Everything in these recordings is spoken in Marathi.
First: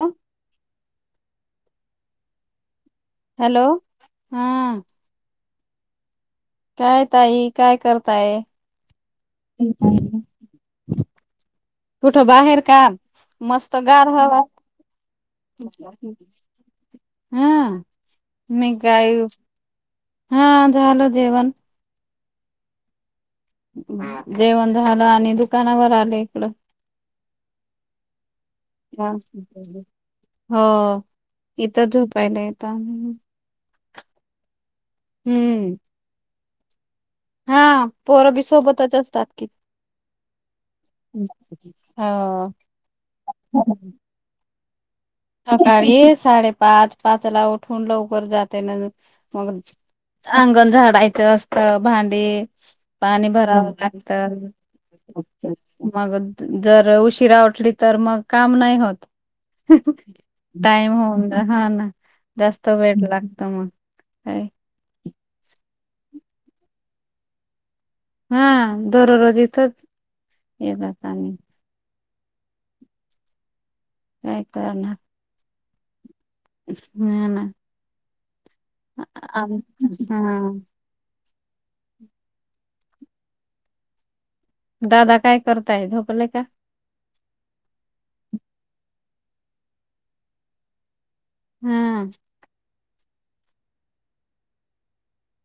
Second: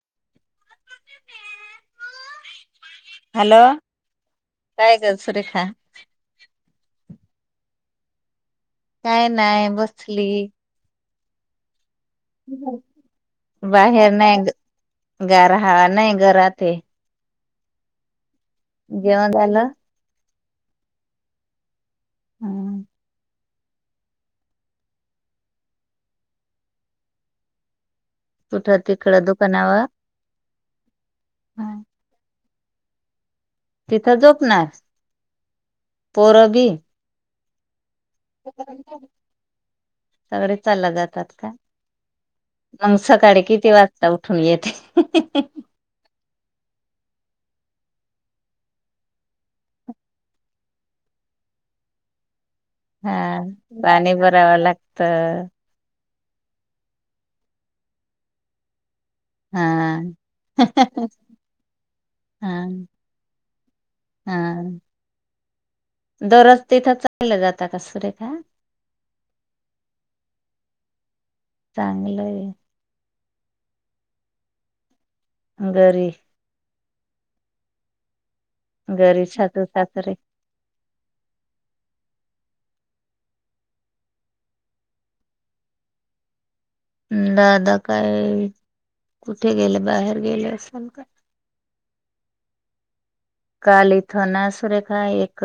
ह हॅलो हा काय गल सुरेखा काय ताई काय करताय काय नाही बसली कुठ बाहेर काम मस्त गार बाहेर नाही हवा गार ह नाही घरात हा मी गाय जेवण झालं. हा झाल जेवण हम जेवण झालं आणि दुकानावर आले इकड कुठं तिकडं दुकानावर हो इथ झोपाय नाही काय म्हणून तिथं झोपणार हम्म पोरबी हा पोरबी सोबतच असतात कि सगळे चालला जातात का हो मग सकाळी किती वाजता येते सकाळी साडेपाच पाच ला उठून लवकर जाते ना मग अंगण झाडायचं असतं भांडी पाणी हा भरावं लागत पाणी भरावं लागत मग जर उशीिरा उटली तर मग काम नाही होत हा. टाईम होऊन जा हा ना जास्त हा वेळ लागत मग हा काय दररोज तिथं चालल्या जात का सुरेख हा दररोज इथच ये चांगलंय काय काम आहे गरी हम्म घरी छातू साात रे हा दादा काय करताय झोपले का दादा काय कुठे गेलं बाहेर गेले असेल काय हम्म कालिथना सुरेखा एक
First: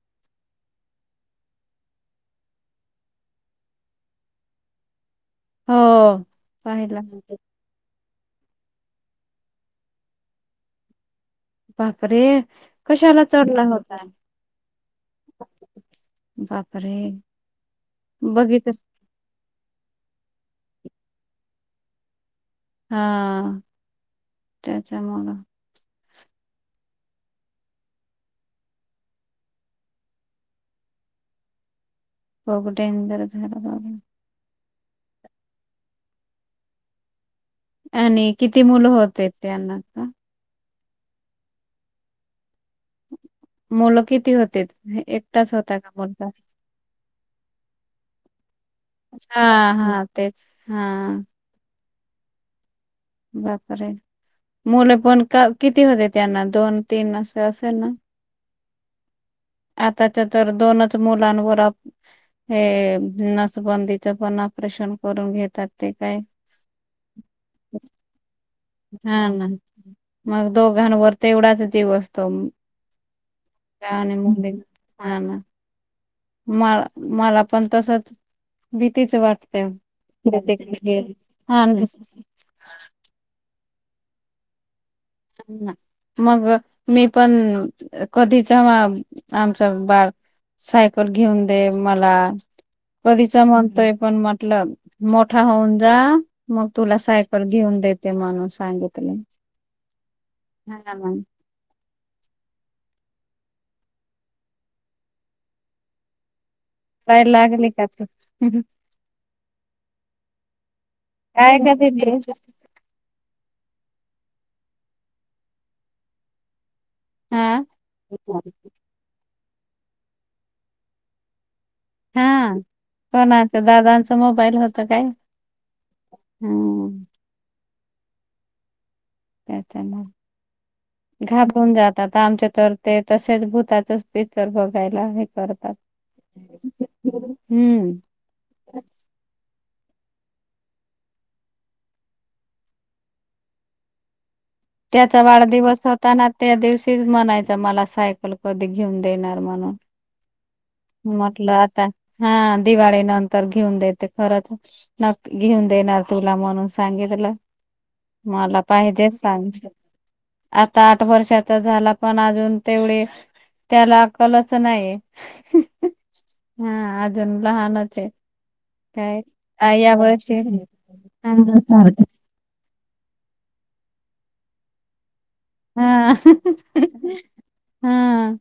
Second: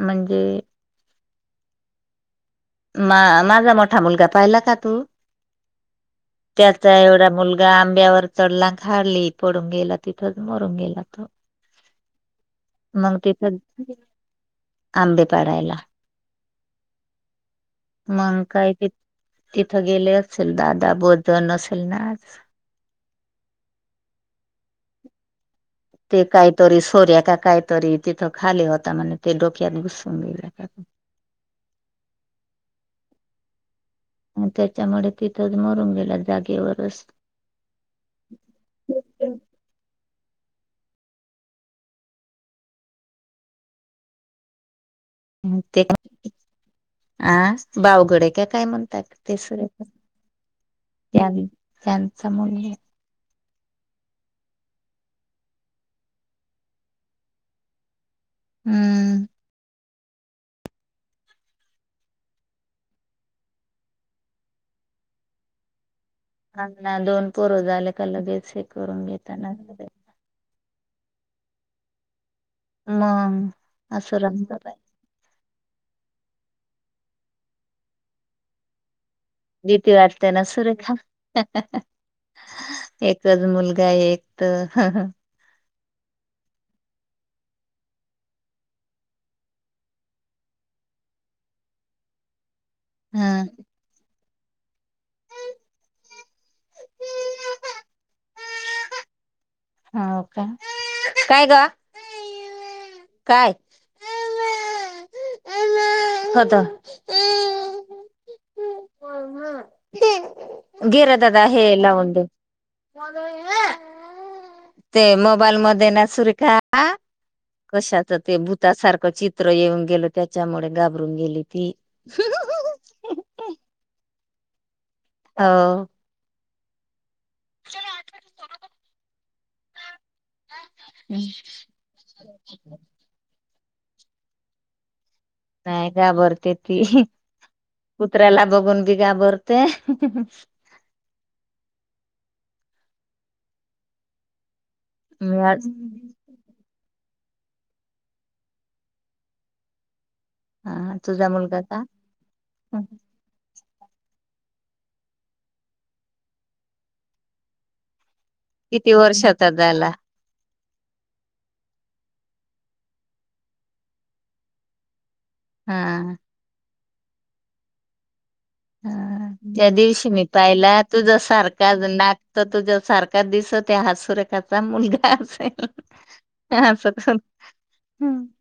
म्हणजे मा माझा मोठा मुलगा पाहिला का तू हो त्याचा पाहिला एवढा मुलगा आंब्यावर चडलां हाडली पडून गेला तिथच मरून गेला तो बापरे मग कशाला तिथं चढला होता आंबे पाडायला बापरे मग बघित काही ति तिथं गेले असेल दादा बोजन असेल ना आ हा त्याचमुळं ते काहीतरी सोर्या का काहीतरी तिथं खाली होता म्हण ते डोक्यात घुसून गेले कघडेंदर झाला त्याच्यामुळे तिथंच मरून गेला जागेवरच आणि किती मुलं होते त्यांना का मुलं किती होते एक ते अ बावगडे का काय म्हणत ते हां, सुरेख हां तेच. हां, त्यांचा मुलगा बापर ये आहे मुलं पण किती होते त्यांना दोन तीन असं असेल ना हम्म आताच्या तर दोनच मुलांवर हे नसबंदीच पण ऑपरेशन करून घेतात ते काय? हां ना दोन पोर झा आले का लगेच. करून हा ना घेताना मग मग दोघां वर ते एवढाच दिवसतो. असं रंग बाई [unintelligible] मला मला पण तसच भीतीच वाट भीती वाटते न सुरेका? हां ना. एकच मुलगा एक तर हम् मग मी पण कधीच आमचं बाळ सायकल घेऊन दे मला ह कधीच म्हणतोय पण म्हटलं मोठा होऊन जा मग तुला सायकल घेऊन देते म्हणून सांगितले. हा ओ काे काय ग काय? हता काय लागली का? घे रे दादा काय हे का लावून तिथे दे. ते मोबाईल म ना सुरेखा. हा कशाच ते भूतासारख चित्र येऊन गेल त्याच्यामुळे घाबरून गेली ती. हा कोणाचं दादांचं मोबाईल होत काय? हो हम् चलो आठ वाजे त्याच्या घाबरून जातात आमच्या तर ते तसेच भूताच पिक्चर बघायला. करतात नाही घाबरते ती हम्म कुत्र्याला बघून बी घाबरते. त्याचा मी आज वाढदिवस होताना त्या दिवशीच म्हणायचं मला सायकल कधी घेऊन देणार म्हणून हा तुझा म्हटलं मुलगा आता का हा दिवाळी नंत तर घेऊन देत खरच न घेऊन देणार तुला म्हणून सांगित तलं. मला किती पाहिजेच वर्षाचा सांगते. झाला आता आठ वर्षाचा झाला पण अजून तेवढे त्याला अकलच नाही. हा. हा अजून लहानच आहे. काय हा ज्या आ या दिवशी मी वर्षी हा पाहिला तुझ सारखा नाक तर तुझ्या सारखा दिस त्या हात सुरेखाचा मुलगा अस हा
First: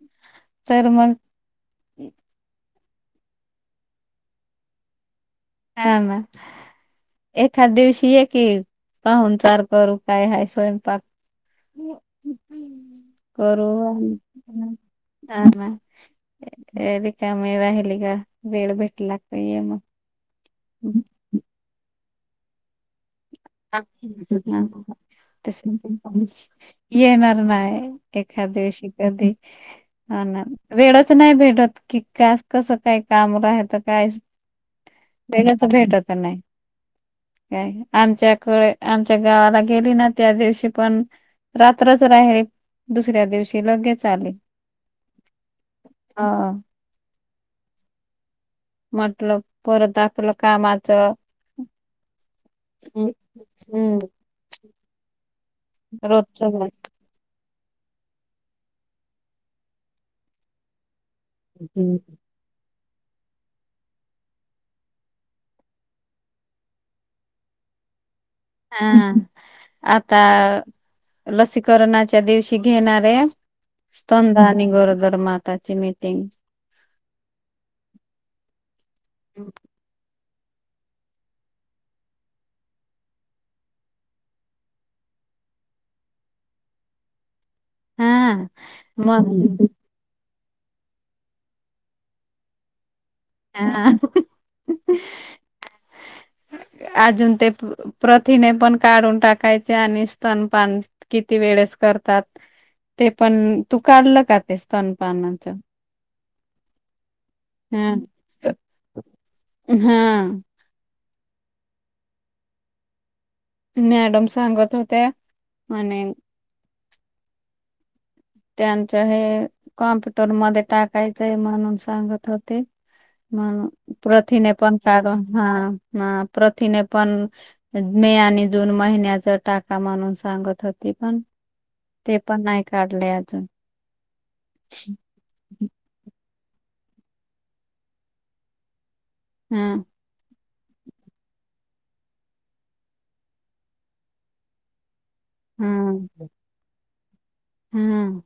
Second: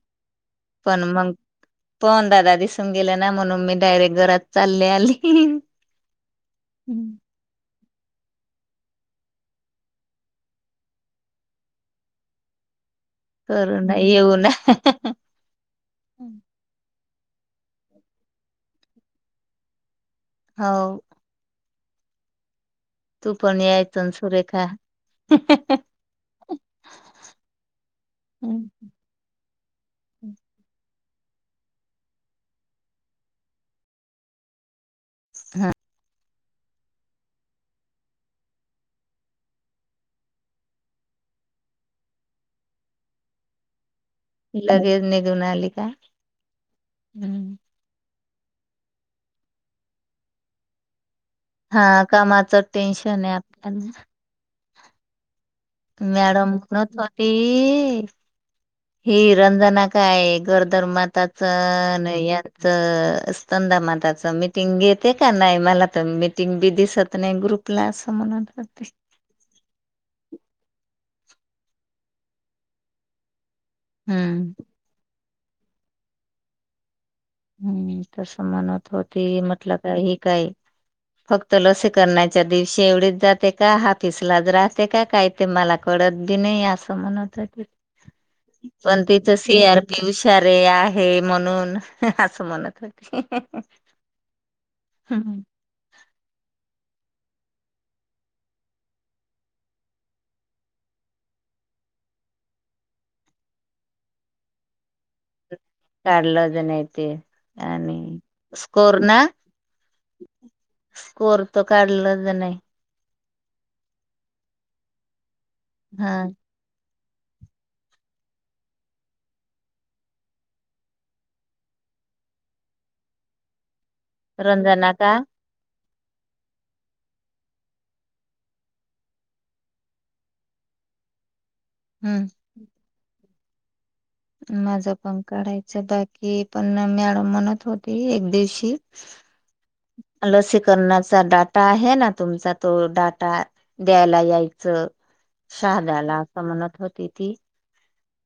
पण मग. पण दादा दिसून गेले ना म्हणून मी डायरेक्ट घरात चालले आली. हा. एखाद दिवशी ये की पाहून चार करू काय ह स्वयंपाक करू. ना येऊ ना ह ना हो र का मी राहिली का वेळ भेटला की ये मग. हो. तू पण यायचं न सुरेखा [unintelligible] त येणार नाही एखा हम्म. दिवशी कधी. हा ना वेळच नाही भेटत की का कसं काय काम राहतं काय. वेळच भेटत नाही काय आमच्या आमच्या गावाला गेली ना त्या दिवशी पण रात्रच राहिली दुसऱ्या दिवशी लगेच आलो. लगेज निघून आली का हम्म म्हटल परत आपलं कामाचं - - हा कामाच टेन्शनहे आप [unintelligible] मॅडम रोजच [unintelligible] ही रंजना काय गरदर माताचणया- - तर स्तंदा माताच मिटिंग घेते का नाही मला तर मिटिंग बी दिसत नाही. ग्रुप प्लास म्हन - - हा. आता लसीकरणाच्या दिवशी घेणारे. स्तंद हम्म आणि गरोदर माताची मीटिंग. हम्म. तस म्हणत होती म्हटलं का हे काय फक्त लसी करण्याच्या दिवशी एवढीच जाते का हाफिसलाच राहते का काही ते मला कळत दे नाही असं म्हणत होते. हा पण मग तिथं सी आर पी उशारे आहे म्हणून असं मनतकी हा. अजून ते प्रथिने पण काढून टाकायचे आणि स्तनपान - - किती वेळेस करतात ते पण तू काढलं का ते स्तनपानाच? काढलं ज नाही ते हा आणि स्कोर ना हा स्कोर तर काढलाच नाही. मॅडम सांगत होत्या आणि हा त्यांच हे कॉम्प्युटर मध्ये टाकायचंय म्हणून सांगत होते. ह प्रथिने पण रंजना का काढुन हा. ह. प्रथिने पण - - मे आणि जून महिन्याचा टाका म्हणून सांगत होती. पण ते हम्म पण नाही काढले अजून. माझं पण काढायचं बाकी ये. पण मॅडम म्हणत होती. एक दिवशी हम. लसीकरणाचा डाटा आहे ना तुमचा तो डाटा - - द्यायला यायचं. हम्म शहाद्याला असं म्हणत होती ती. हम्म.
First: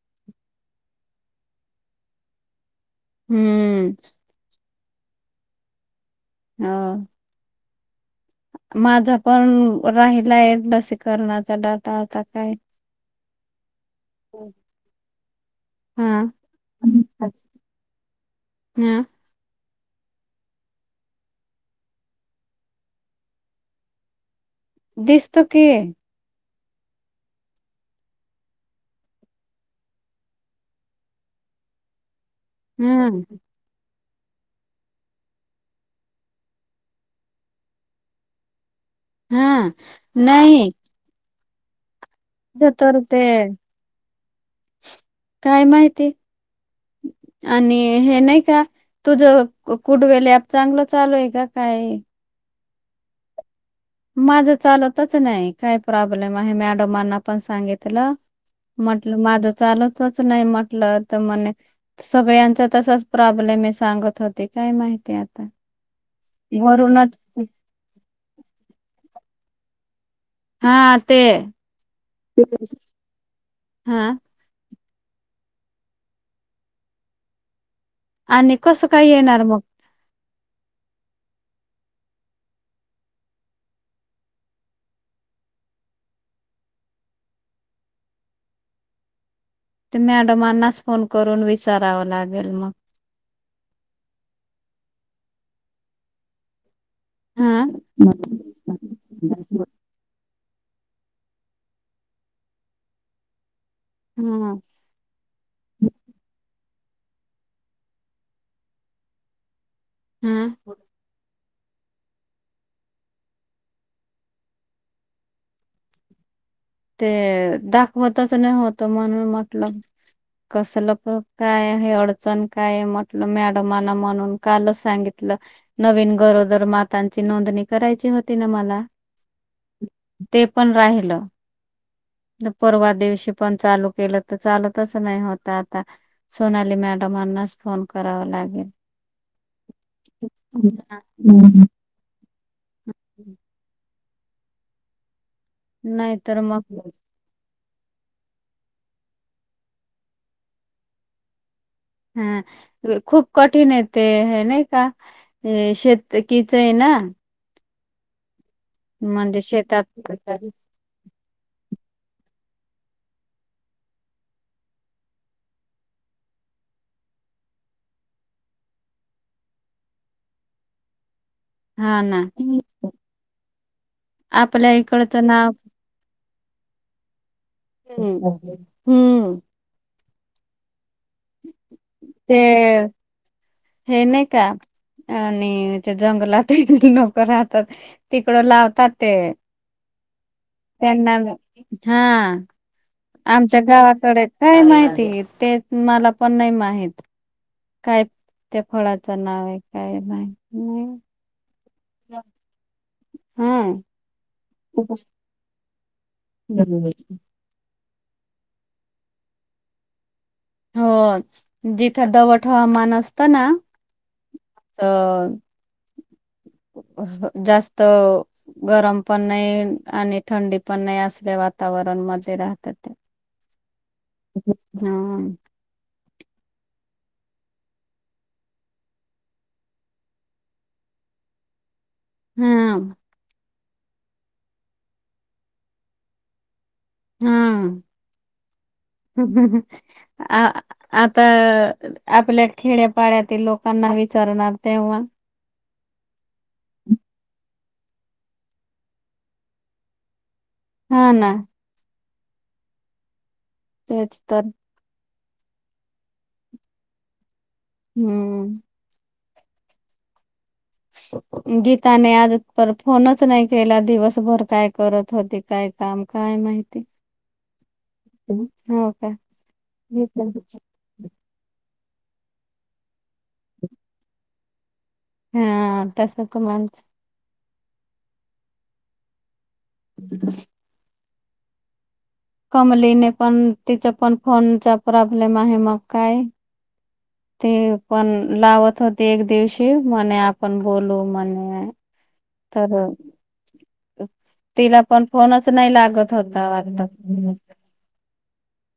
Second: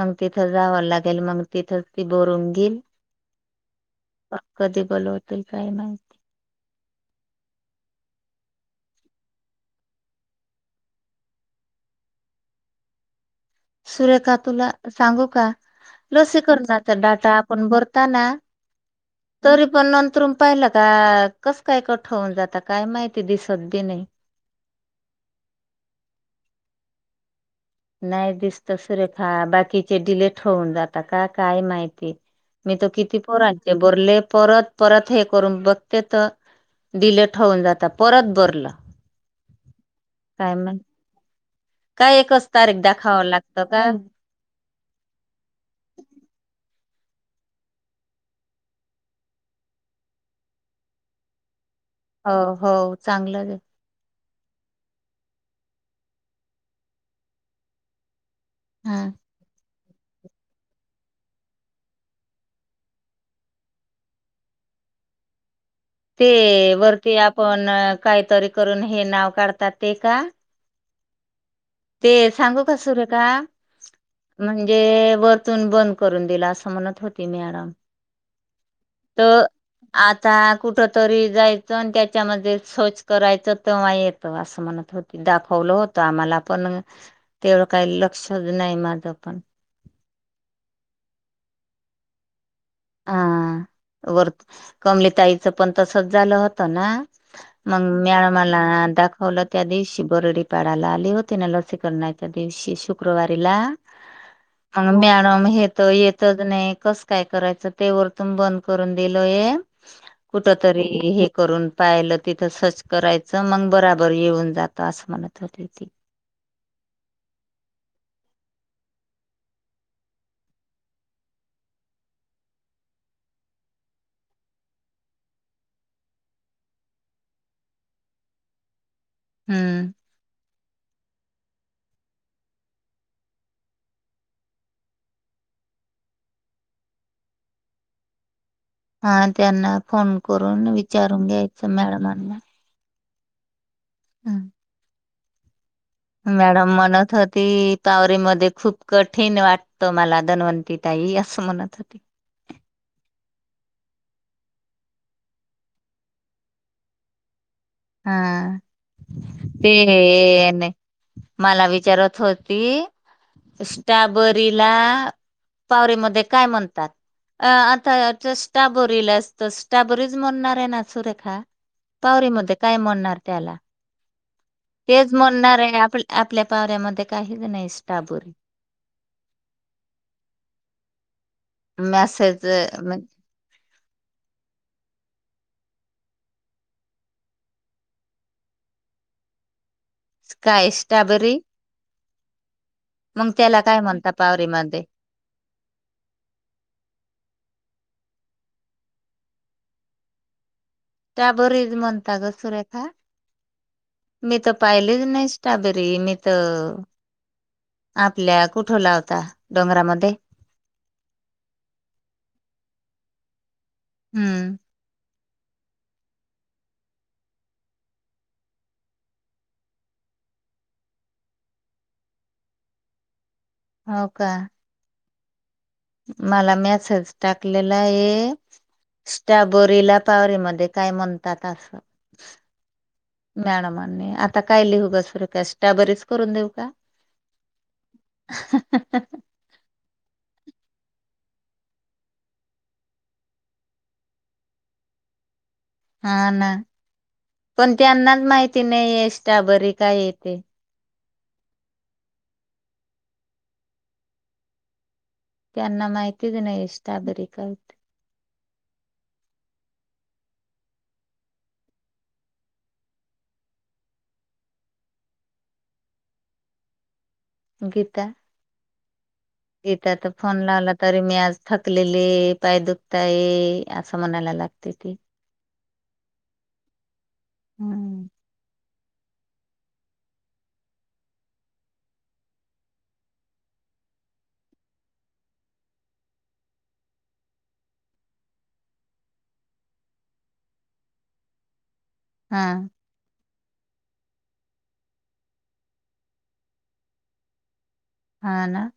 मग तिथं जावं लागेल मग, तिथंच ती बोरून घील. हम्म. कधी बलवतील काय माहित. हा. माझा पण राहिलाय लसीकरणाचा डाटा आता काय - - सुरेखा तुला सांगू का? हा लसीकरनाचा डाटा आपण भरताना हा तरी पण नंतरून पाहिलं का कस काय कठ होऊन जात काय माहिती दिसत बी नाही. दिसतो की. नाही दिसतं. सुरेखा बाकीचे डिलेट होऊन जातात का काय माहिती. मी तर किती हम्म पोरांचे बरले परत परत हे करून बघते तर दिले ठेवून जातात. परत बरलं. हम्. काय म्ह काय एकच तारीख तर ते दाखाव लागतं का? काय माहिती आणि हे नाही का? तुझ कुडवेलॅप चांगलं चालू आहे का काय? हो, हो. चांगलंच आहे. माझं चालतच नाही काय प्रॉब्लेम आहे मॅडमांना पण सांगितलं. हा. म्हटलं माझं चालतच नाही म्हटलं तर म्हणे सगळ्यांचा तसाच प्रॉब्लेम आहे सांगत होती काय माहिती आता. ते वरती वरूनच आपण काहीतरी करून हे नाव काढतात ते का? हा ते. ते सांगू का सुरेखा. हा म्हणजे वरतून बंद करून दिला असं म्हणत म्हणत होती मॅडम. आणि कसं. काय येणार त. मग आता कुठ तरी जायचं आणि त्याच्यामध्ये सर्च करायचं तेव्हा येतं असं म्हणत होते. दाखवलं होतं आम्हाला पण तेवढं काही लक्षच नाही माझं पण. ते मॅडमांनाच फोन करून विचारावं लागेल मग. हा वर कमलीताईचं पण तसच झालं होतं ना. हा मग म्याळ मला दाखवलं त्या दिवशी बर्डीत. [unintelligible] आली होती ना लसीकरणाच्या दिवशी शुक्रवारीला हम्म. अ मॅडम हे तर येतच नाही कस काय करायचं. ते वरतून बंद करून दिलय ये कुठ हा. तरी हे करून पाहिलं तिथं सर्च करायचं मग बराबर येऊन जातं असं म्हणत होते त ते दाखवतच नाही होत म्हणून म्हटल. कसलं प काय आहे अडचण काय आहे म्हटलं मॅडमांना म्हणून कालच सांगितलं. नवीन गरोदर मातांची नोंदणी करायची होती ना मला. हम्म. ते पण राहिलं. परवा दिवशी पण चालू केलं तर चालतच नाही होत आता. सोनाली मॅडमांनाच फोन करावा लागेल. हा त्यांना फोन करून विचारून घ्यायचं मॅडमांना. [unintelligible] हम. नाहीतर मॅडम मग म्हणत होती. उतावरी मध्ये खूप कठीण वाटतं मला धन्वंती ताई असं म्हणत होती. हा खूप कठीण य ते हे नाही का. ए शेत कीच ना हा म्हणजे शेतात ते. मला विचारत होती स्ट्रॉबरीला. पावरी मध्ये काय म्हणतात. अ आता स्ट्रॉबरीला असत स्ट्रॉबरीज म्हणणार आहे ना सुरेखा हा ना पावरीमध्ये काय म्हणणार त्याला. आपल्या. तेच इकडचं नाव म्हणणार आहे आप आपल्या पावऱ्यामध्ये काहीच नाही हम्म स्टाबोरी. हम्म. ते मेसेज. हे नाही का आणि ते जंगलातही लोक राहतात. तिकडं लावतात ते काय त्यांना स्ट्रॉबेरी हा. मग आमच्या त्याला काय म्हणता गावाकडे काय पावरीमध्ये माहिती ते मला पण नाही माहीत. काय त्या फळाचं नाव आहे काय माहिती नाही. त्या बरी म्हणता ग सुरेखा. हम. मी तर पाहिलेच नाही स्ट्रॉबेरी मी त आपल्या कुठे लावता डोंगरामध्ये हो जिथं दमट हवामान असतं ना. हम्म. अ जास्त. गरम पण नाही आणि थंडी पण नाही असल्या वातावरण मजे राहतात त्या हो का? हा! मला मॅसेज टाकलेला आहे. स्ट्राबरीला पावररीमध्येध्ये काय म्हणतात असं, हा! मॅडमांनी आता काय लिहू घसरख स्टाबरीच करून देऊ का? हा! आ आता आपल्या खेड्यापाड्यातील लोकांना विचारणार तेव्हा, हा ना पण त्यांनाच माहिती नाही आहे स्टाबरी काय येते. हा ना! तेच तर, त्यांना माहितीच नाही स्ट्रॉबेरी काय आहे. हम्म! गीताने आज पर फोनच नाही केला दिवसभर काय करत होती काय. काम काय माहिती. गीता हो का गीता तर फोन लावला. तरी मी आज थकलेली पाय दुखता ये असं म्हणायला लागते ती. हा तसं क मण. हम्म! स का [unintelligible] कमलीने पण तिचा पण फोनचा प्रॉब्लेम आहे मग काय, ते पण लावत होते एक दिवशी मणे आपण बोलू म्हणे. हा तर, तिला पण फोनच नाही लागत होता वाटता. हा ना!